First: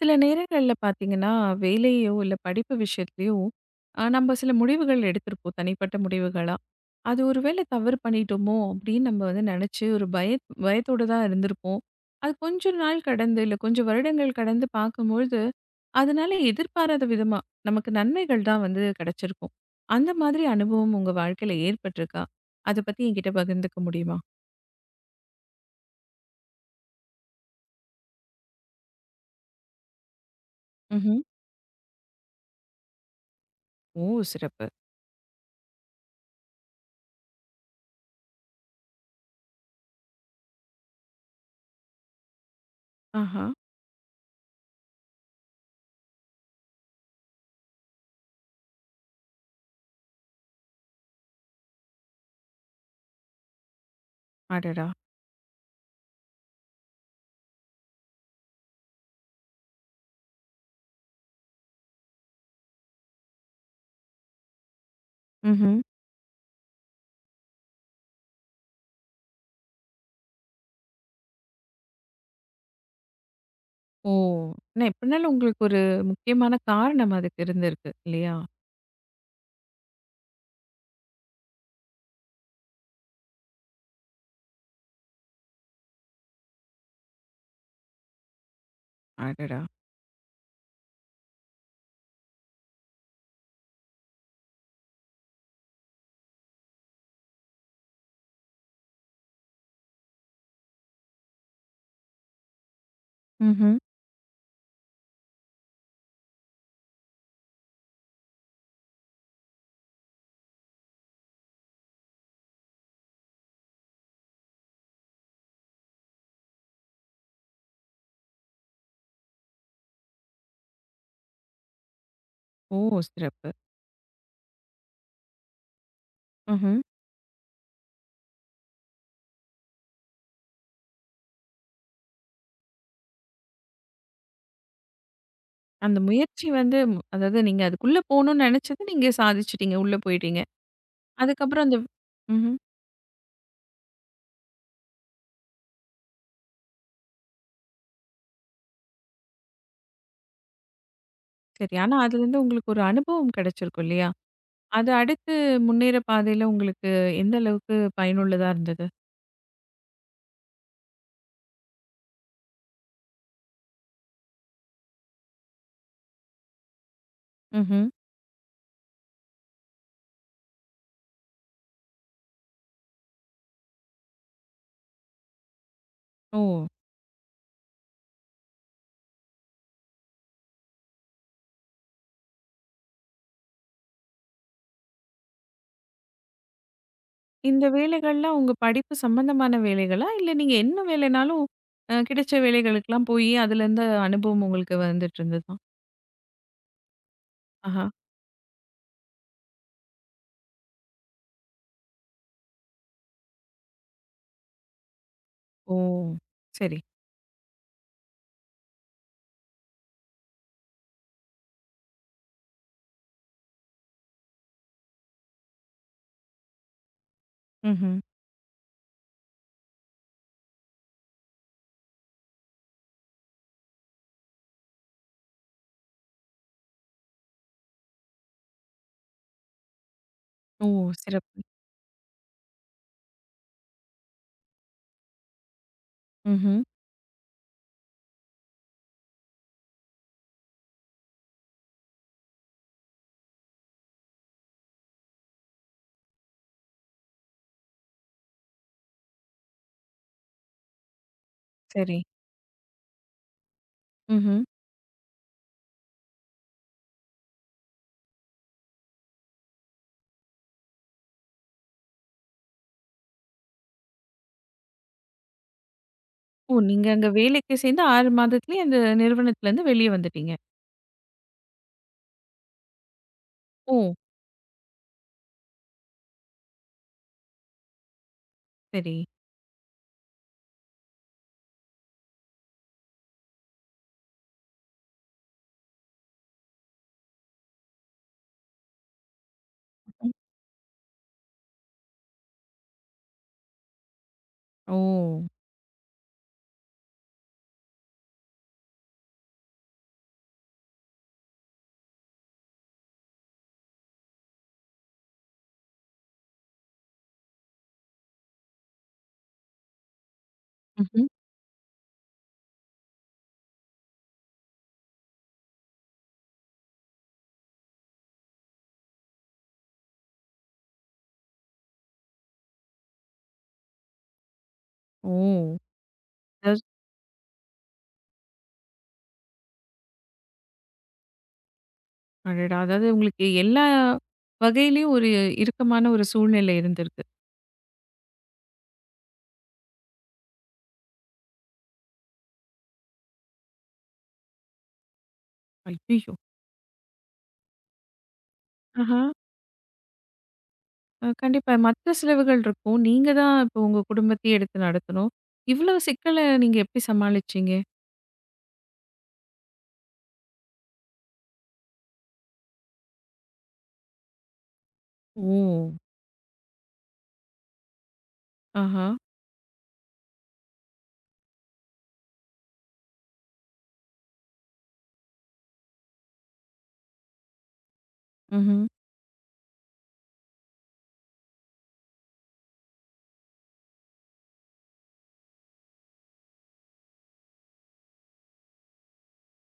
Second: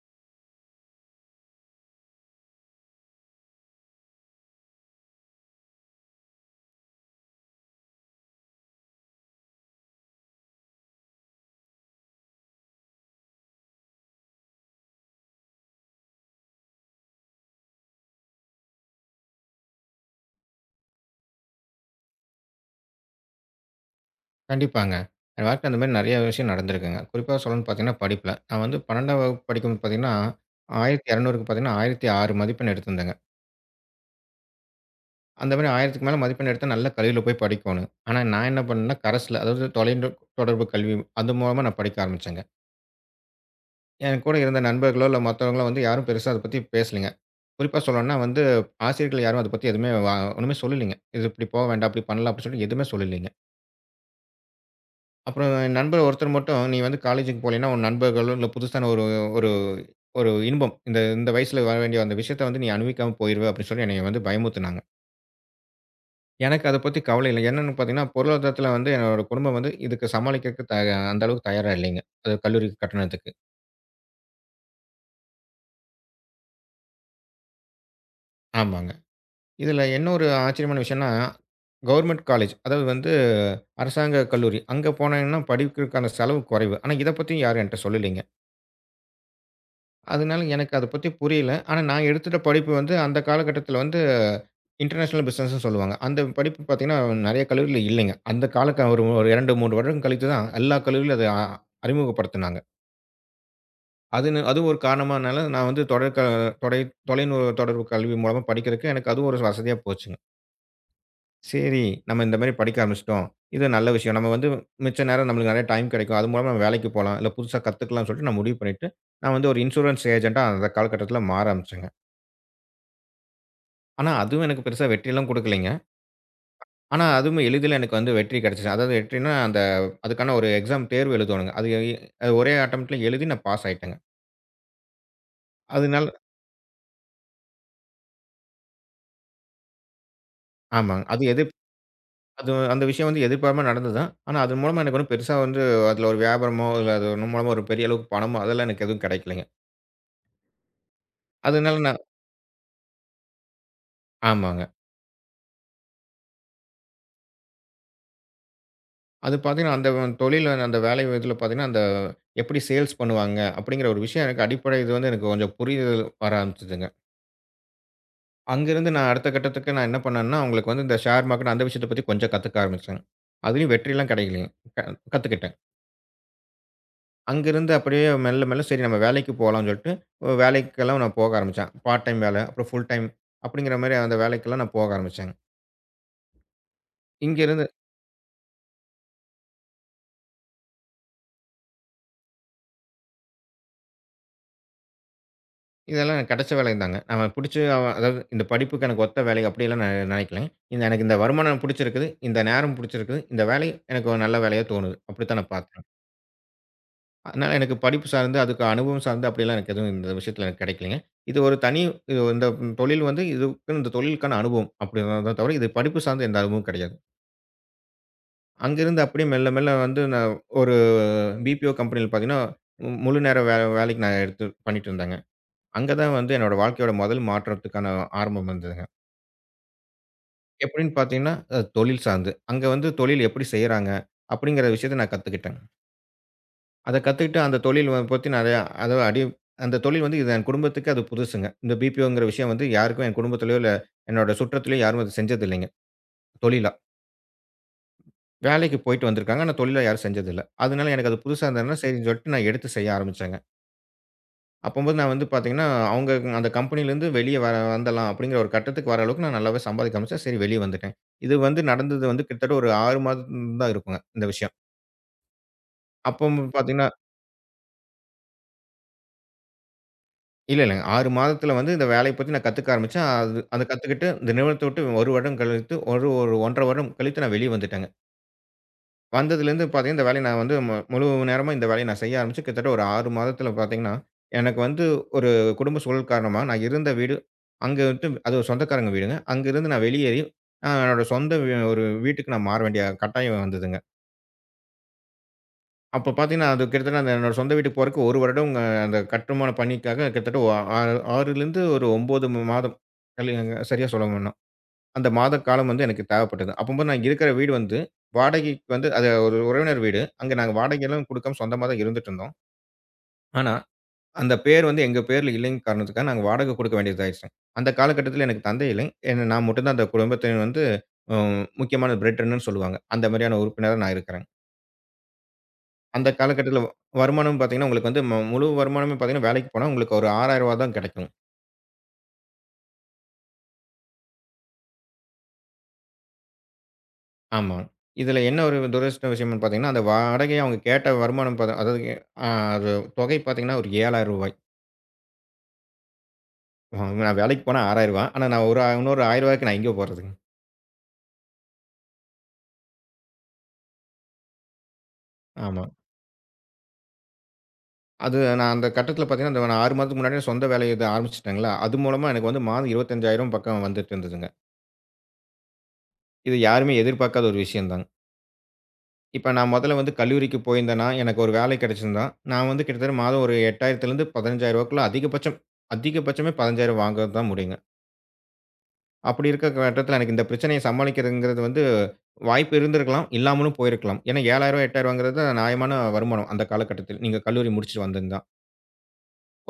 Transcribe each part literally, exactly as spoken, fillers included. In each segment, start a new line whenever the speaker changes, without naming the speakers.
சில நேரங்கள்ல பார்த்தீங்கன்னா, வேலையோ இல்ல படிப்பு விஷயத்துலயோ, அ நம்ம சில முடிவுகள் எடுத்திருப்போம் தனிப்பட்ட முடிவுகளா. அது ஒரு வேளை தவறு பண்ணிட்டோமோ அப்படின்னு நம்ம வந்து நெனச்சு ஒரு பய பயத்தோட தான் இருந்திருப்போம். அது கொஞ்ச நாள் கடந்து இல்ல கொஞ்சம் வருடங்கள் கடந்து பார்க்கும்பொழுது, அதனால எதிர்பாராத விதமா நமக்கு நன்மைகள் தான் வந்து கெடைச்சிருக்கும். அந்த மாதிரி அனுபவம் உங்க வாழ்க்கையில ஏற்பட்டிருக்கா? அத பத்தி என்கிட்ட பகிர்ந்துக்க முடியுமா?
கண்டிப்பாங்க. என் வாழ்க்கையில அந்த மாரி நெறைய விஷயம் நடந்திருக்குங்க. குறிப்பா சொல்லணும்னு பார்த்தீங்கன்னா, படிப்புல. நான் வந்து பன்னிரண்டாம் வகுப்பு படிக்கும்போது பார்த்தீங்கன்னா,
ம்ஹ்ம்.
ஆயிரத்தி இருநூறுக்கு பார்த்தீங்கன்னா, ஆயிரத்தி ஆறு மதிப்பெண் எடுத்திருந்தேங்க.
ஓ! சிறப்பு.
அந்த மாரி ஆயிரத்துக்கு மேல மதிப்பெண் எடுத்தா நல்ல கல்லூரியில போய் படிக்கோணும். ஆனா நான் என்ன பண்ணேன்னா, கரஸ்ல அதாவது தொலைந்த தொடர்பு கல்வி அது மூலமா நான் படிக்க ஆரம்பிச்சேங்க.
ஆஹா!
என் கூட இருந்த நண்பர்களோ, இல்ல மத்தவங்களோ வந்து யாரும் பெருசா அத பத்தி பேசலங்க. குறிப்பா சொல்லணும்னா வந்து ஆசிரியர்கள் யாரும் அத பத்தி எதுவுமே வ ஒண்ணுமே சொல்லலீங்க. இது இப்படி போக வேண்டாம், அப்படி பண்ணலாம் அப்படின்னு சொல்லி எதுவுமே சொல்லலீங்க.
அடடா!
அப்புறம் என் நண்பர் ஒருத்தர் மட்டும், "நீ வந்து காலேஜுக்கு போலேன்னா, உன் நண்பர்களோ இல்ல புதுசான ஒரு ஒரு ஒரு இன்பம். இந்த இந்த வயசுல வர வேண்டிய அந்த விஷயத்த வந்து நீ அனுபவிக்காம போயிருவ." அப்படின்னு சொல்லி என்னைய வந்து பயமுறுத்துனாங்க.
ம்.
எனக்கு அத பத்தி கவலை இல்ல. என்னன்னு பார்த்தீங்கன்னா, பொருளாதாரத்துல வந்து என்னோட குடும்பம் வந்து இதுக்கு சமாளிக்கிறதுக்கு த அந்த அளவுக்கு தயாரா இல்லைங்க. அது கல்லூரி கட்டணத்துக்கு.
ஓ! ஆனா எப்படினாலும் உங்களுக்கு ஒரு முக்கியமான காரணம் அதுக்கு இருந்திருக்கு இல்லையா?
ஆமாங்க. இதுல என்ன ஒரு ஆச்சரியமான விஷயம்ன்னா, கவர்மெண்ட் காலேஜ், அதாவது வந்து அரசாங்க கல்லூரி. அங்க போனேன்னா படிக்கிறதுக்கான செலவு குறைவு. ஆனா இத பத்தி யாரும் என்ட்ட சொல்லலைங்க.
அடடா!
அதனால எனக்கு அத பத்தி புரியல. ஆனா நான் எடுத்துட்ட படிப்பு வந்து அந்த காலகட்டத்தில வந்து இன்டர்நேஷனல் பிசினஸ்ன்னு சொல்லுவாங்க. அந்த படிப்பு பார்த்தீங்கன்னா, நெறைய கல்லூரியில இல்லைங்க. அந்த காலக்க ஒரு ஒரு இரண்டு, மூன்று வருடம் கழித்து தான் எல்லா கல்லூரியிலும் அத அ அறிமுகப்படுத்துனாங்க.
ம்ஹ்ம்.
அதுன்னு அது ஒரு காரணமானால நான் வந்து தொடர் க தொடை தொலைநூ தொடர்பு கல்வி மூலமா படிக்கிறதுக்கு எனக்கு அதுவும் ஒரு வசதியா போச்சுங்க. சரி, நம்ம இந்த மாரி படிக்க ஆரம்பிச்சுட்டோம். இது நல்ல விஷயம். நம்ம வந்து மிச்ச நேரம் நம்மளுக்கு நெறைய டைம் கிடைக்கும். அது மூலமா நம்ம வேலைக்கு போலாம். இல்ல புதுசா கத்துக்கலாம்னு சொல்லிட்டு நான் முடிவு பண்ணிட்டு, நான் வந்து ஒரு இன்சூரன்ஸ் ஏஜென்ட்டா அந்த காலகட்டத்தில மாற ஆரம்பிச்சேங்க.
ஓ! சிறப்பு.
ஆனா, அதுவும் எனக்கு பெருசா வெற்றிலாம் குடுக்கலைங்க.
ம்ஹ்ம்.
ஆனா, அதுவும் எளிதில எனக்கு வந்து வெற்றி கெடைச்சுச்சு. அதாவது வெற்றின்னா, அந்த அதுக்கான ஒரு எக்ஸாம் தேர்வு எழுதணுங்க. அது எ அது ஒரே அட்டெம்ப்ட்ல எழுதி நான் பாஸ் ஆயிட்டேங்க.
அந்த
அதனால
முயற்சி வந்து மு- அதாவது நீங்க அதுக்குள்ள போணும்னு நினைச்சது நீங்க சாதிச்சுட்டீங்க. உள்ள போயிட்டீங்க.
ஆமாங்க. அது எதிர்
அதுக்கப்புறம் அந்த
அது
ம்ஹ்ம்.
அந்த விஷயம் வந்து எதிர்பாராம நடந்தது தான். ஆனா, அது மூலமா எனக்கு ஒண்ணும் பெருசா வந்து அதில ஒரு வியாபாரமோ, இல்ல அது ஒண்ணு மூலமா ஒரு பெரிய அளவுக்கு பணமோ, அதெல்லாம் எனக்கு எதுவும் கெடைக்கலைங்க.
சரி.
அதனால
ஆனா
நான்
அதுலருந்து உங்களுக்கு ஒரு அனுபவம் கிடைச்சிருக்கும் இல்லையா?
ஆமாங்க.
அது அடுத்து முன்னேற பாதையில உங்களுக்கு எந்த அளவுக்கு பயனுள்ளதா இருந்தது?
அது பார்த்தீங்கன்னா, அந்த தொழில் அந்த வேலை இதில பார்த்தீங்கன்னா, அந்த எப்படி சேல்ஸ் பண்ணுவாங்க? அப்படிங்கிற ஒரு விஷயம் எனக்கு அடிப்படை இது வந்து எனக்கு கொஞ்சம் புரிதல் வர ஆரம்பிச்சதுங்க.
ம்ஹ்ம்.
அங்கருந்து நான் அடுத்த கட்டத்துக்கு நான் என்ன பண்ணேன்னா, அவங்களுக்கு வந்து இந்த ஷேர் மார்க்கெட் அந்த விஷயத்த பத்தி கொஞ்சம் கத்துக்க ஆரம்பிச்சேன். அதுலயும் வெற்றிலாம் கிடைக்கலங்க. க கத்துக்கிட்டேன்.
ஓ!
அங்கருந்து அப்படியே மெல்ல மெல்ல சரி நம்ம வேலைக்கு போலாம்ன்னு சொல்லிட்டு, அஹ் வேலைக்கெல்லாம் நான் போக ஆரம்பிச்சேன். பார்ட் டைம் வேலை, அப்புறம் ஃபுல் டைம் அப்படிங்கிற மாரி அந்த வேலைக்கெல்லாம் நான் போக ஆரம்பிச்சேங்க.
இந்த
இங்கருந்து
வேலைகள்லாம் உங்க படிப்பு சம்பந்தமான வேலைகளா? இல்ல நீங்க என்ன வேலைனாலும் அ கிடைச்ச வேலைகளுக்கெல்லாம் போயி அதுலேருந்து அனுபவம் உங்களுக்கு வந்துட்டு இருந்ததா?
இதெல்லாம் எனக்கு கிடைச்ச வேலைதாங்க. நம்ம புடிச்சு
ஆஹா.
அதாவது இந்த படிப்புக்கு எனக்கு ஒத்த வேலை அப்படியெல்லாம் நான் நினைக்கலங்க. இந்த எனக்கு இந்த வருமானம் புடிச்சிருக்குது, இந்த நேரம் புடிச்சிருக்குது, இந்த வேலை எனக்கு ஒரு நல்ல வேலையா தோணுது. அப்படித்தான் நான்
ஓ!
பார்த்தேன்.
சரி.
அதனால எனக்கு படிப்பு சார்ந்து, அதுக்கு அனுபவம் சார்ந்து அப்படிலாம் எனக்கு எதுவும் இந்த விஷயத்துல எனக்கு கிடைக்கலைங்க. இது ஒரு தனி இது இந்த தொழில் வந்து இதுக்குன்னு இந்த தொழிலுக்கான அனுபவம் அப்படிங்கிறத தவிர, இது படிப்பு சார்ந்த எந்த அனுபவமும் கிடையாது.
ம்ஹ்ம்.
அங்கிருந்து அப்படியே மெல்ல மெல்ல வந்து நான் ஒரு பிபிஓ கம்பெனியில பார்த்தீங்கன்னா, மு- முழு நேர வே வேலைக்கு நான் எடுத்து பண்ணிட்டு இருந்தேங்க. அங்க தான் வந்து என்னோட வாழ்க்கையோட முதல் மாற்றத்துக்கான ஆரம்பம் வந்ததுங்க.
ஓ!
எப்படின்னு பார்த்தீங்கன்னா,
சிறப்பு.
அ தொழில் சார்ந்து. அங்க வந்து தொழில் எப்படி செய்றாங்க? அப்படிங்கிற விஷயத்த நான் கத்துக்கிட்டேங்க.
ம்ஹ்ம்.
அத கத்துக்கிட்டு அந்த தொழில் வ பத்தி நெறையா அதாவது அடி அந்த தொழில் வந்து இது என் குடும்பத்துக்கு அது புதுசுங்க. இந்த பிபிஓங்கிற விஷயம் வந்து யாருக்கும் என் குடும்பத்திலயோ, இல்ல என்னோட சுற்றத்திலயோ யாரும் அது செஞ்சதில்லைங்க, தொழிலா. வேலைக்கு போயிட்டு வந்திருக்காங்க. ஆனா தொழிலா யாரும் செஞ்சதில்ல. அதனால எனக்கு அது புதுசா இருந்ததுனால
சரி.
சரின்னு சொல்லிட்டு நான் எடுத்து செய்ய ஆரம்பிச்சேங்க.
ம்ஹ்ம்.
அப்பம்போது நான் வந்து பாத்தீங்கன்னா, அவங்க அந்த கம்பெனிலேருந்து வெளிய வர வந்துரலாம் அப்படிங்கிற ஒரு கட்டத்துக்கு வர அளவுக்கு நான் நல்லாவே சம்பாதிக்க ஆரம்பிச்சேன். சரி வெளிய வந்துட்டேன். இது வந்து நடந்தது வந்து கிட்டத்தட்ட ஒரு ஆறு மாதம் தான் இருக்குங்க இந்த விஷயம். அப்போ
ஓ!
பாத்தீங்கன்னா
நீங்க அங்க வேலைக்கு சேர்ந்து ஆறு மாதத்திலேயே அந்த நிறுவனத்துலேருந்து வெளிய வந்துட்டீங்க.
இல்ல, இல்லங்க. ஆறு மாதத்துல வந்து இந்த வேலைய பத்தி நான் கத்துக்க ஆரம்பிச்சேன். அது அத
ஓ!
கத்துக்கிட்டு இந்த நிறுவனத்த விட்டு ஒரு வருடம் கழித்து ஒரு ஒரு ஒன்று அரை வருடம் கழித்து நான் வெளிய வந்துட்டேங்க.
சரி.
வந்ததுலேருந்து பார்த்தீங்கன்னா, இந்த வேலைய நான் வந்து மு முழு நேரமா இந்த வேலைய நான் செய்ய ஆரம்பிச்சு கிட்டத்தட்ட ஒரு ஆறு மாதத்துல பார்த்தீங்கன்னா, எனக்கு வந்து ஒரு குடும்ப சூழல் காரணமா நான் இருந்த வீடு, அங்க விட்டு அது ஒரு சொந்தக்காரங்க வீடுங்க. அங்கருந்து நான்
ம்.
வெளியேறி, நான் என்னோட சொந்த வீ ஒரு வீட்டுக்கு நான் மாற வேண்டிய கட்டாயம் வந்ததுங்க.
ஓ!
அப்ப பார்த்தீங்கன்னா, அது கிட்டத்தட்ட அந்த என்னோட சொந்த வீட்டுக்கு போறதுக்கு ஒரு வருடம் அங்க அந்த கட்டுமான பணிக்காக கிட்டத்தட்ட ஒ ஆறு 6லேருந்து ஒரு ஒன்பது மாதம். இல்லைங்க சரியா சொல்லணும்னா. அந்த மாத காலம் வந்து எனக்கு தேவைப்பட்டது. அப்பம்போது நான் இருக்கிற வீடு வந்து வாடகைக்கு வந்து அது ஒரு உறவினர் வீடு. அங்க நாங்க
ம்ஹ்ம்.
வாடகைலாம் குடுக்காம சொந்தமா தான் இருந்துட்டு இருந்தோம். ஆனா, அந்த பேர் வந்து எங்க பேர்ல இல்லைங்கிற காரணத்துக்காக நாங்க வாடகை குடுக்க வேண்டியதா ஆயிடுச்சு. அந்த காலகட்டத்தில எனக்கு தந்தை இல்லை. ஏன்னா நான் மட்டும் தான் அந்த குடும்பத்தின் வந்து ம் முக்கியமான பிரெட் அண்ணன்னு சொல்லுவாங்க. அந்த மாரியான உறுப்பினரா நான் இருக்கிறேன்.
ஓ!
அந்த
அதாவது
காலகட்டத்தில வ வருமானம் பார்த்தீங்கன்னா, உங்களுக்கு வந்து ம முழு வருமானமே பார்த்தீங்கன்னா, வேலைக்கு போனா உங்களுக்கு ஒரு ரூ. ஆறாயிரம் தான் கிடைக்கும்.
அடடா! அதாவது உங்களுக்கு எல்லா வகையிலயும் ஒரு இறுக்கமான ஒரு சூழ்நிலை இருந்திருக்கு.
ஆமா. இதில என்ன ஒரு துரதிர்ஷ்ட விஷயம்னு பார்த்தீங்கன்னா, அந்த வாடகை அவங்க கேட்ட வருமானம் பாத்தா அதாவது அ அது தொகை பார்த்தீங்கன்னா, ஒரு ரூ.
ஐயய்யோ!
ஏழாயிரம் நான் வேலைக்கு போனா ரூ. ஆறாயிரம் ஆனா நான் ஒரு ஆ-
ஆஹா.
இன்னொரு ரூ. ஆயிரத்துக்கு நான் எங்கே போறதுங்க?
அ கண்டிப்பா. மத்த செலவுகள் இருக்கும். நீங்க தான் இப்போ உங்க குடும்பத்தையே எடுத்து நடத்தணும்.
ஆமா.
இவ்வளவு சிக்கல நீங்க எப்படி சமாளிச்சீங்க?
அது நான் அந்த கட்டத்தில பார்த்தீங்கன்னா, அந்த நான் ஆறு மாதத்துக்கு முன்னாடியே சொந்த வேலைய இத ஆரம்பிச்சுட்டேங்களா, அது மூலமா எனக்கு வந்து மாதம் இருபத்தி ஐந்தாயிரம் பக்கம் வந்துட்டு இருந்ததுங்க.
ஓ!
இது யாருமே எதிர்பார்க்காத ஒரு விஷயம் தாங்க.
ஆஹா.
இப்ப நான் மொதல்ல வந்து கல்லூரிக்கு போயிருந்தேன்னா, எனக்கு ஒரு வேலை கிடைச்சிருந்தா, நான் வந்து கிட்டத்தட்ட மாதம் ஒரு 8,000லேருந்து 15,000க்குள்ள அதிகபட்சம் அதிகபட்சமே பதினைந்தாயிரம் வாங்கறது தான் முடியுங்க.
ம்ஹ்ம்.
அப்படி இருக்க கட்டத்துல எனக்கு இந்த பிரச்சனைய சமாளிக்கிறதுங்கிறது வந்து வாய்ப்பு இருந்திருக்கலாம், இல்லாமலும் போயிருக்கலாம். ஏன்னா ரூ. ஏழாயிரம் ரூ. 8,000ங்கிறது நியாயமான வருமானம் அந்த காலகட்டத்தில். நீங்க கல்லூரி முடிச்சுட்டு வந்திருந்தா.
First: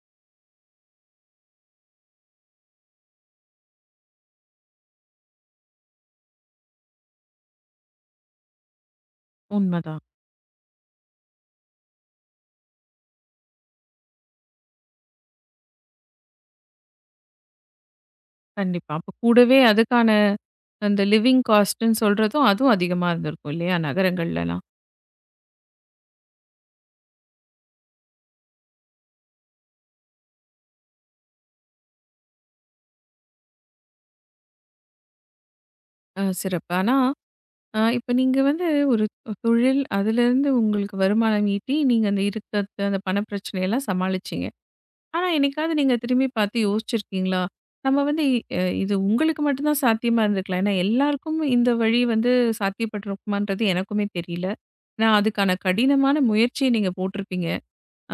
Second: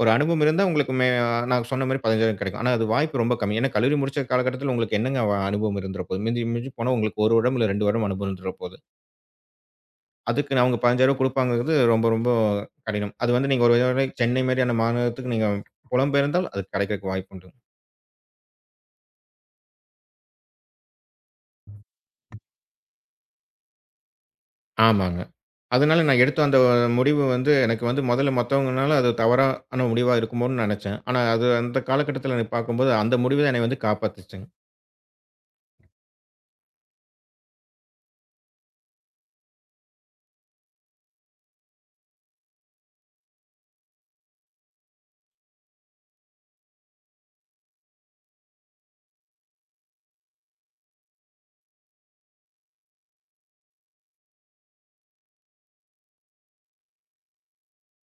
ஒரு அனுபவம் இருந்தா உங்களுக்கு மே நான் சொன்ன மாரி பதினைந்தாயிரம் கிடைக்கும். ஆனா அது வாய்ப்பு ரொம்ப கம்மி. ஏன்னா கல்லூரி முடிச்ச காலகட்டத்துல உங்களுக்கு என்னங்க வ அனுபவம் இருந்துற போகுது. மிஞ்சி மிஞ்சி போனா உங்களுக்கு ஒரு வருடம் இல்ல ரெண்டு வருடம் அனுபவம் இருந்துற போகுது.
உண்மதான்.
அதுக்கு அவங்க ரூ. பதினைந்தாயிரம் குடுப்பாங்கங்கிறது ரொம்ப, ரொம்ப கடினம். அது வந்து நீங்க ஒரு வேளை சென்னை மாரியான மாநகரத்துக்கு நீங்க புலம்பெயர்ந்தால் அது கிடைக்கிறக்கு வாய்ப்புண்டு.
கண்டிப்பா. அப்ப கூடவே அதுக்கான அந்த லிவிங் காஸ்ட்ன்னு சொல்றதும் அதுவும் அதிகமா இருந்திருக்கும் இல்லையா? நகரங்கள்லலாம்.
ஆமாங்க. அதனால நான் எடுத்த அந்த முடிவு வந்து எனக்கு வந்து முதல்ல மத்தவங்கனால அது தவறான முடிவா இருக்குமோன்னு நெனச்சேன். ஆனா அது அந்த காலகட்டத்தில எனக்கு பார்க்கும்போது அந்த முடிவு தான் என்னைய வந்து காப்பாத்துச்சுங்க.
அ சிறப்பு. ஆனா, அ இப்ப நீங்க வந்து ஒரு தொழில் அதுலேருந்து உங்களுக்கு வருமானம் ஈட்டி, நீங்க அந்த இருக்கத்த அந்த பண பிரச்சனையெல்லாம் சமாளிச்சீங்க. ஆனா, என்னைக்காவது நீங்க திரும்பி பார்த்து யோசிச்சிருக்கீங்களா? நம்ம வந்து அ இது உங்களுக்கு மட்டும் தான் சாத்தியமா இருந்திருக்கலாம். ஏன்னா, எல்லாருக்கும் இந்த வழி வந்து சாத்தியப்பட்டிருக்குமான்றது எனக்குமே தெரியல. நான் அதுக்கான கடினமான முயற்சிய நீங்க போட்டிருப்பீங்க.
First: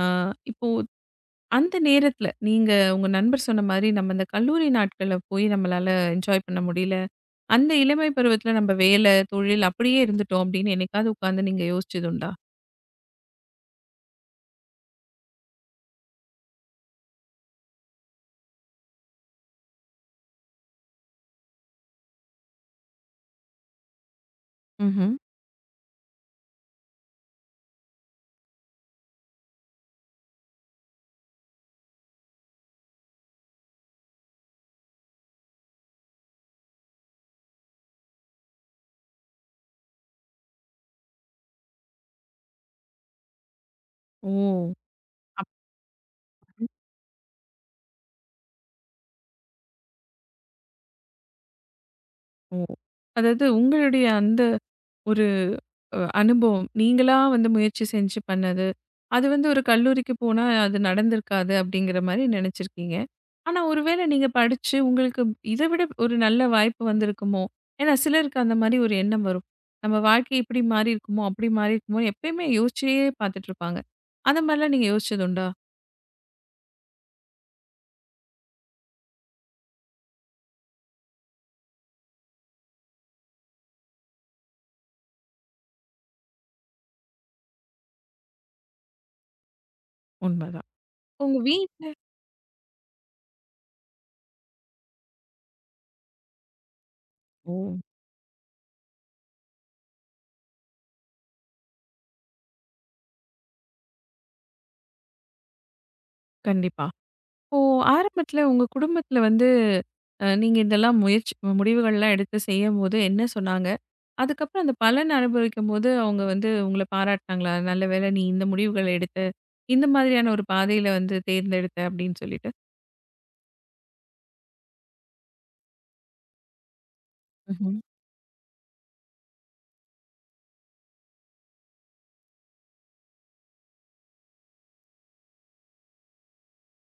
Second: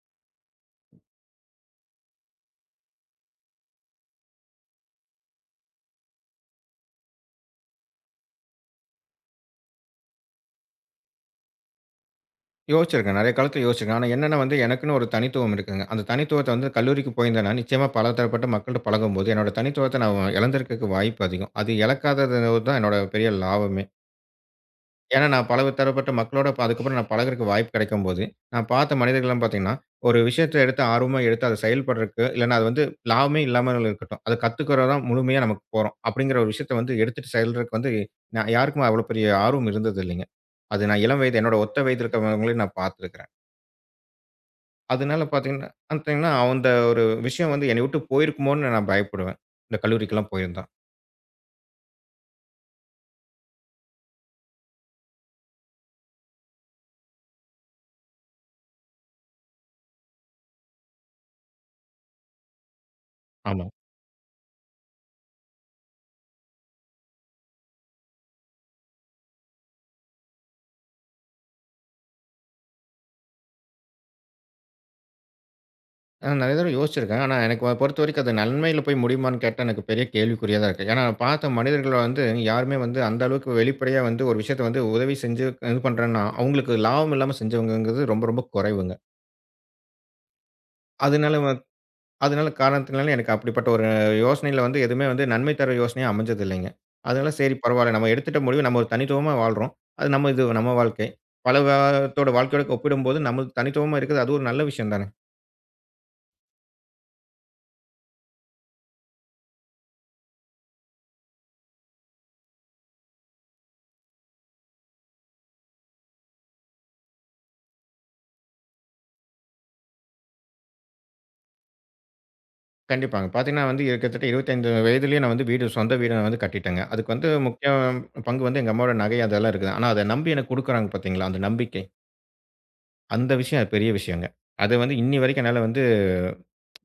அ இப்போ அந்த நேரத்துல நீங்க உங்க நண்பர் சொன்ன மாரி நம்ம இந்த கல்லூரி நாட்கள்ல போய் நம்மளால என்ஜாய் பண்ண முடியல. அந்த இளமை பருவத்துல நம்ம வேலை, தொழில் அப்படியே இருந்துட்டோம் அப்படின்னு என்னைக்காவது உட்கார்ந்து நீங்க யோசிச்சதுண்டா?
யோசிச்சிருக்கேன். நெறைய காலத்தில யோசிச்சிருக்கேன். ஆனா என்னன்னா வந்து எனக்குன்னு ஒரு தனித்துவம் இருக்குங்க. அந்த தனித்துவத்த வந்து கல்லூரிக்கு போயிருந்தேன்னா, நிச்சயமா பல தரப்பட்ட மக்கள்ட்ட பழகும்போது என்னோட தனித்துவத்த நான் இழந்திருக்கக்கு வாய்ப்பு அதிகம். அது இழக்காதது தான் என்னோட பெரிய லாபமே!
ம்ஹ்ம்.
ஏன்னா, நான் பல தரப்பட்ட மக்களோட ப அதுக்கப்புறம் நான் பழகுறதுக்கு வாய்ப்பு கிடைக்கும்போது, நான் பார்த்த மனிதர்கள்லாம் பார்த்தீங்கன்னா, ஒரு விஷயத்த எடுத்து ஆர்வமா எடுத்து அதை செயல்படுறதுக்கு, இல்லன்னா அது வந்து லாபமே இல்லாம இருக்கட்டும். அதை கத்துக்கிறோம் தான் முழுமையா நமக்கு போறோம். அப்படிங்கிற ஒரு விஷயத்த வந்து எடுத்துட்டு செல்றதுக்கு வந்து, நான் யாருக்கும் அவ்வளோ பெரிய ஆர்வம் இருந்தது இல்லைங்க. அது நான் இளம் வயது என்னோட ஒத்த வயதில இருக்கிறவங்களையும் நான் பார்த்துருக்கிறேன்.
ஓ!
அதனால பார்த்தீங்கன்னா பார்த்தீங்கன்னா, அந்த ஒரு விஷயம் வந்து என்னை விட்டு போயிருக்குமோன்னு நான் பயப்படுவேன். இந்த கல்லூரிக்கெல்லாம் போயிருந்தா.
அப்போ அதாவது உங்களுடைய அந்த ஒரு அ அனுபவம். நீங்களா வந்து முயற்சி செஞ்சு பண்ணது. அது வந்து ஒரு கல்லூரிக்கு போனா அது நடந்திருக்காது அப்படிங்கிற மாரி நெனச்சிருக்கீங்க. ஆனா
ஆமா.
ஒருவேளை நீங்க படிச்சு உங்களுக்கு இத விட ஒரு நல்ல வாய்ப்பு வந்திருக்குமோ? ஏன்னா சிலருக்கு அந்த மாரி ஒரு எண்ணம் வரும். நம்ம வாழ்க்கை இப்படி மாறியிருக்குமோ, அப்படி மாறியிருக்குமோ எப்பயுமே யோசிச்சே பார்த்துட்டு இருப்பாங்க. அந்த மாரிலாம் நீங்க யோசிச்சது உண்டா?
ஆ நிறைய தடவ யோசிச்சிருக்கேன். ஆனா, எனக்கு பொறுத்தவரைக்கும் அது நன்மையில போய் முடியுமான்னு கேட்டா, எனக்கு பெரிய கேள்விக்குறியா தான் இருக்கு. ஏன்னா, நான் பார்த்த மனிதர்கள வந்து யாருமே வந்து அந்த அளவுக்கு வெளிப்படையா வந்து ஒரு விஷயத்த வந்து உதவி செஞ்சு இது பண்றேன்னா, அவங்களுக்கு லாபம் இல்லாம செஞ்சவங்கங்கிறது ரொம்ப ரொம்ப குறைவுங்க.
உண்மதான்.
அதனால
உங்க
வ
வீட்ல
அதனால காரணத்தினால எனக்கு அப்படிப்பட்ட ஒரு யோசனையில வந்து எதுவுமே வந்து நன்மை தர யோசனையா அமைஞ்சது இல்லைங்க. அதனால
ஓ!
சரி பரவால்ல. நம்ம எடுத்துட்ட முடிவு நம்ம ஒரு தனித்துவமா வாழ்றோம். அது நம்ம இது நம்ம வாழ்க்கை. பல பேத்தோட வாழ்க்கையோட ஒப்பிடும்போது நம்ம தனித்துவமா இருக்கிறது அது ஒரு நல்ல விஷயம் தானே!
கண்டிப்பா. இப்போ ஆரம்பத்துல உங்க குடும்பத்துல வந்து அ நீங்க இதெல்லாம் முயற்சி முடிவுகள்லாம் எடுத்து செய்யும்போது என்ன சொன்னாங்க? அதுக்கப்புறம் அந்த பலன் அனுபவிக்கும்போது, அவங்க வந்து உங்கள பாராட்டுனாங்களா? "நல்ல வேளை நீ இந்த முடிவுகள எடுத்த. இந்த மாதிரியான ஒரு பாதையில வந்து தேர்ந்தெடுத்த." அப்படின்னு சொல்லிட்டு.
கண்டிப்பாங்க. பார்த்தீங்கன்னா வந்து இது கிட்டத்தட்ட இருபத்தி ஐந்து வயதிலேயே நான் வந்து வீடு சொந்த வீடு நான் வந்து கட்டிட்டேங்க. அதுக்கு வந்து முக்கிய
ம்ஹ்ம்.
பங்கு வந்து எங்க அம்மாவோட நகை அதெல்லாம் இருக்குது. ஆனா அத நம்பி எனக்கு குடுக்குறாங்க பார்த்தீங்களா, அந்த நம்பிக்கை. அந்த விஷயம் அது பெரிய விஷயங்க. அது வந்து இன்னி வரைக்கும் என்னால வந்து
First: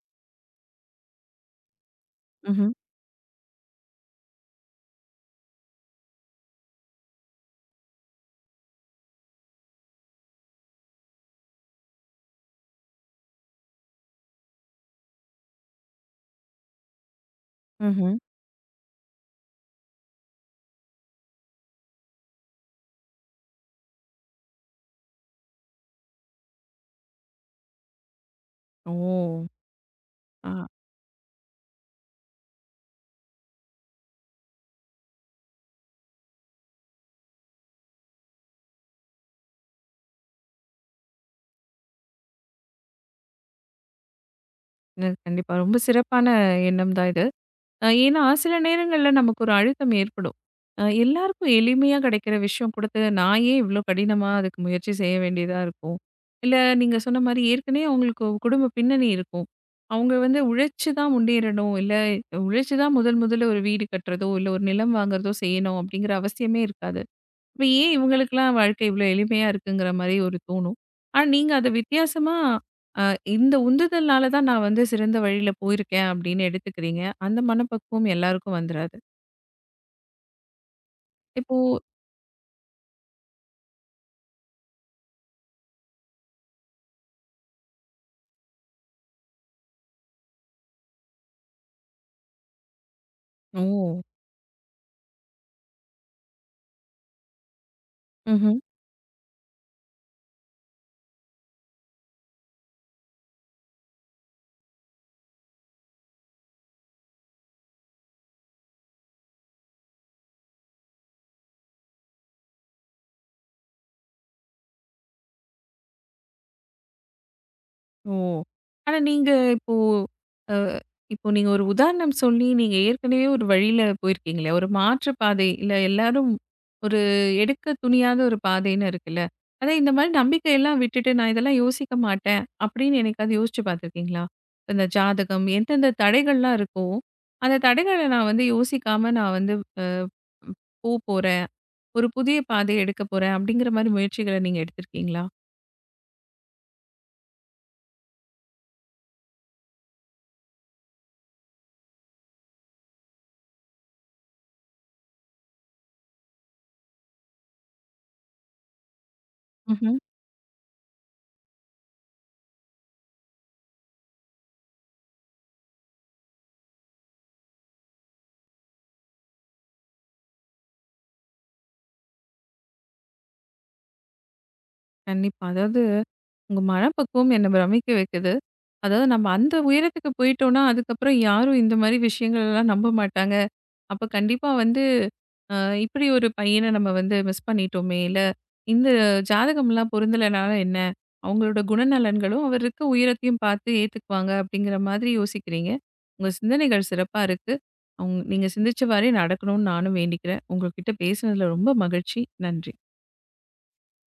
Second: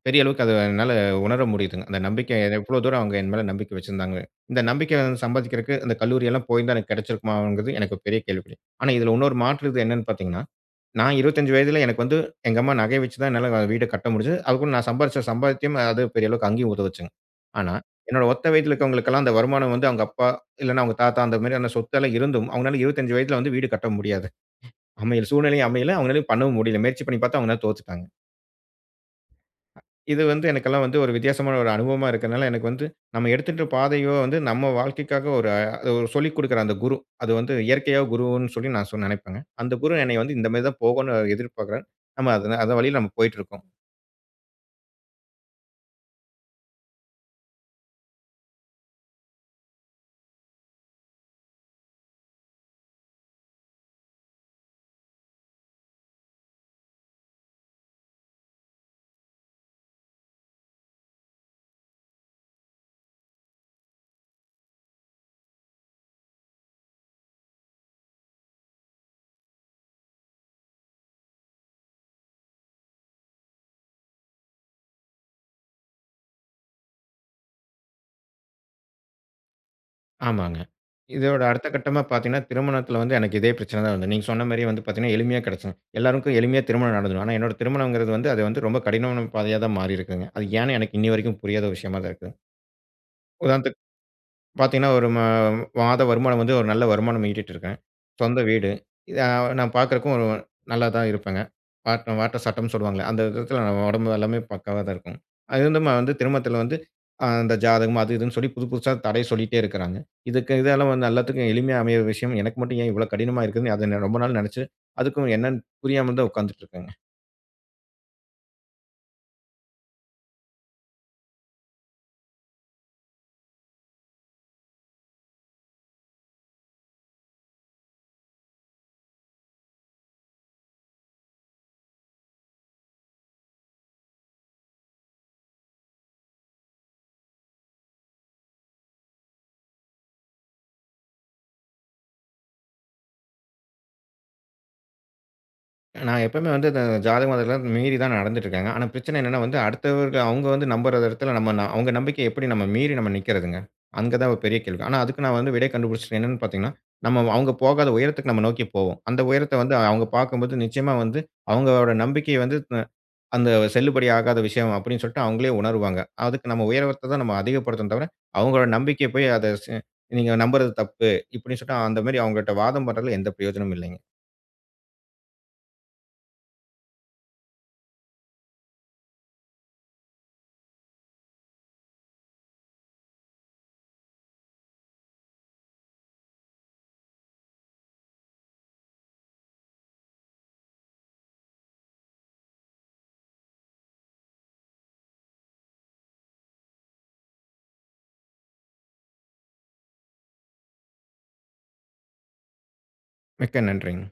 பெரிய அளவுக்கு அத என்னால உணர முடியுதுங்க. அந்த நம்பிக்கை
ம்ஹ்ம்.
எவ்வளோ தூரம் அவங்க என் மேல நம்பிக்கை வச்சிருந்தாங்க. இந்த நம்பிக்கைய வந்து சம்பாதிக்கிறக்கு அந்த கல்லூரியெல்லாம் போயிருந்தா எனக்கு கிடைச்சிருக்குமாங்கிறது எனக்கு ஒரு பெரிய கேள்விக்குறி. ஆனா இதுல இன்னொரு மாற்று இது என்னன்னு பார்த்தீங்கன்னா நான் இருபத்தி ஐந்து வயதில எனக்கு வந்து எங்க அம்மா நகைய வச்சு தான் என்னால வீட கட்ட முடிஞ்சது. அதுக்கூட நான் சம்பாரிச்ச சம்பாத்தியம் அது பெரிய அளவுக்கு அங்கேயும் உதவுச்சுங்க. ஆனா,
ம்ஹ்ம்.
என்னோட ஒத்த வயதில இருக்கிறவங்களுக்கெல்லாம் அந்த வருமானம் வந்து அவங்க அப்பா, இல்லன்னா அவங்க தாத்தா அந்த மாதிரியான சொத்தெல்லாம் இருந்தும், அவங்கனால இருபத்தி ஐந்து வயதில வந்து வீடு கட்ட முடியாது. அமையல சூழ்நிலையும் அமையல. அவங்களாலயும் பண்ணவும் முடியல. முயற்சி பண்ணி பார்த்தா அவங்கனால தோத்துட்டாங்க.
ஓ!
இது வந்து
ஆ.
எனக்கெல்லாம் வந்து ஒரு வித்தியாசமான ஒரு அனுபவமா இருக்கனால, எனக்கு வந்து நம்ம எடுத்துட்டு பாதையோ வந்து நம்ம வாழ்க்கைக்காக ஒரு அது ஒரு சொல்லிக் குடுக்குற அந்த குரு. அது வந்து இயற்கையா குருன்னு சொல்லி நான் சொ நெனைப்பேங்க. அந்த குரு என்னைய வந்து இந்த மாரி தான் போகோன்னு எதிர்பார்க்குறாரு. நம்ம அதன அத வழியில நம்ம போயிட்டுருக்கோம்.
ந கண்டிப்பா. ரொம்ப சிறப்பான எண்ணம் தான் இது. அ ஏன்னா, சில நேரங்கள்ல நமக்கு ஒரு அழுத்தம் ஏற்படும். அ எல்லாருக்கும் எளிமையா கிடைக்கிற விஷயம் கொடுத்து, நான் ஏன் இவ்ளோ கடினமா அதுக்கு முயற்சி செய்ய வேண்டியதா இருக்கும்? இல்ல நீங்க சொன்ன மாரி ஏற்கனவே அவங்களுக்கு ஒரு குடும்ப பின்னணி இருக்கும். அவங்க வந்து உழைச்சு தான் முன்னேறணும், இல்ல உழைச்சு தான் முதல் முதல்ல ஒரு வீடு கட்டுறதோ, இல்ல ஒரு நிலம் வாங்குறதோ செய்யணும் அப்படிங்கிற அவசியமே இருக்காது. இப்ப ஏன் இவங்களுக்கெல்லாம் வாழ்க்கை இவ்வளோ எளிமையா இருக்குங்கிற மாரி ஒரு தோணும். ஆனா நீங்க அத வித்தியாசமா, அ இந்த உந்துதல்னால தான் நான் வந்து சிறந்த வழியில போயிருக்கேன் அப்படின்னு எடுத்துக்கிறீங்க. அந்த மனப்பக்குவம் எல்லாருக்கும் வந்துராது.
ஆமாங்க. இதோட
இப்போ
அடுத்த கட்டமா பார்த்தீங்கன்னா, திருமணத்தில வந்து எனக்கு இதே பிரச்சனை தான் வந்தது. நீங்க சொன்ன மாரியே வந்து பார்த்தீங்கன்னா, எளிமையா கிடைச்சுங்க. எல்லாருக்கும் எளிமையா திருமணம் நடந்துரும். ஆனா என்னோட திருமணம்ங்கிறது வந்து அது வந்து ரொம்ப கடினமான பாதையா தான் மாறியிருக்குங்க. அது ஏன்னு எனக்கு இன்னி வரைக்கும் புரியாத விஷயமா தான் இருக்கு.
ஓ!
உதாரணத்துக்கு பார்த்தீங்கன்னா, ஒரு ம மாத வருமானம் வந்து ஒரு நல்ல வருமானம் ஈட்டிட்டு இருக்கேன். சொந்த
ம்ஹ்ம்.
வீடு. இத நான் பார்க்கறக்கும் ஒரு நல்லா தான் இருப்பேங்க. வாட்ட வாட்ட சட்டம்ன்னு சொல்லுவாங்கல்ல. அந்த விதத்தில நம்ம உடம்பு எல்லாமே பக்காவா தான் இருக்கும். அது வந்து நம்ம வந்து திருமணத்தில வந்து அ அந்த ஜாதகம் அது இதுன்னு சொல்லி புது புதுசா தடை சொல்லிட்டே இருக்கிறாங்க. இதுக்கு இதெல்லாம் வந்து எல்லாத்துக்கும் எளிமையா அமையிற விஷயம். எனக்கு மட்டும் ஏன் இவ்வளோ கடினமா இருக்குதுன்னு அத நான் ரொம்ப நாள் நெனச்சு, அதுக்கும் என்னன்னு புரியாம தான் உட்காந்துட்டு இருக்கேங்க.
ஓ! ஆனா நீங்க இப்போ அ இப்போ நீங்க ஒரு உதாரணம் சொல்லி, நீங்க ஏற்கனவே ஒரு வழியில போயிருக்கீங்களே, ஒரு மாற்று பாதை இல்ல எல்லாரும் ஒரு எடுக்க துணியாத ஒரு பாதைன்னு இருக்குல்ல. அதான் இந்த மாரி நம்பிக்கையெல்லாம் விட்டுட்டு, நான் இதெல்லாம் யோசிக்க மாட்டேன் அப்படின்னு என்னைக்காவது யோசிச்சு பார்த்துருக்கீங்களா? இந்த ஜாதகம் எந்தெந்த தடைகள்லாம் இருக்கோ, அந்த தடைகள நான் வந்து யோசிக்காம நான் வந்து அ போ போறேன். ஒரு புதிய பாதைய எடுக்க போறேன் அப்படிங்கிற மாரி முயற்சிகள நீங்க எடுத்திருக்கீங்களா?
நான் எப்பவுமே வந்து இந்த ஜாதகம் அதெல்லாம் மீறி தான் நடந்துட்டுருக்கேங்க. ஆனா பிரச்சனை என்னன்னா வந்து, அடுத்தவங்க அவங்க வந்து நம்புற இடத்துல நம்ம ந அவங்க நம்பிக்கைய எப்படி நம்ம மீறி நம்ம நிற்கிறதுங்க? அங்க தான் ஒரு பெரிய கேள்வி. ஆனா அதுக்கு நான் வந்து விடை கண்டுபிடிச்சது என்னன்னு பார்த்தீங்கன்னா, நம்ம அவங்க போகாத உயரத்துக்கு நம்ம நோக்கி போவோம். அந்த உயரத்த வந்து
ம்ஹ்ம்.
அவங்க பார்க்கும்போது நிச்சயமா வந்து அவங்களோட நம்பிக்கை வந்து அ அந்த செல்லுபடி ஆகாத விஷயம் அப்படின்னு சொல்லிட்டு அவங்களே உணருவாங்க. அதுக்கு நம்ம உயரத்த தான் நம்ம அதிகப்படுத்தணும் தவிர, அவங்களோட நம்பிக்கைய போய் அத ச "நீங்க நம்புறது தப்பு" இப்படின்னு சொல்லிட்டு அந்த மாரி அவங்ககிட்ட வாதம் பண்றதுல எந்த பிரயோஜனமும் இல்லைங்க.
கண்டிப்பா. அதாவது உங்க மனப்பக்குவம் என்ன பிரமிக்க வைக்குது. அதாவது நம்ம அந்த உயரத்துக்கு போயிட்டோம்னா, அதுக்கப்புறம் யாரும் இந்த மாரி விஷயங்கள்லாம் நம்ப மாட்டாங்க. அப்ப கண்டிப்பா வந்து, அ இப்படி ஒரு பையன நம்ம வந்து மிஸ் பண்ணிட்டோமே! இல்ல இந்த ஜாதகம்லாம் பொருந்தலனால என்ன? அவங்களோட குணநலன்களும், அவர் இருக்க உயரத்தையும் பார்த்து ஏத்துக்குவாங்க அப்படிங்கிற மாதிரி யோசிக்கிறீங்க. உங்க சிந்தனைகள் சிறப்பா இருக்கு. உங் நீங்க சிந்திச்சவாறே நடக்கணும்னு நானும் வேண்டிக்கிறேன். உங்ககிட்ட பேசினதுல ரொம்ப மகிழ்ச்சி. நன்றி.
மிக்க நன்றிங்க.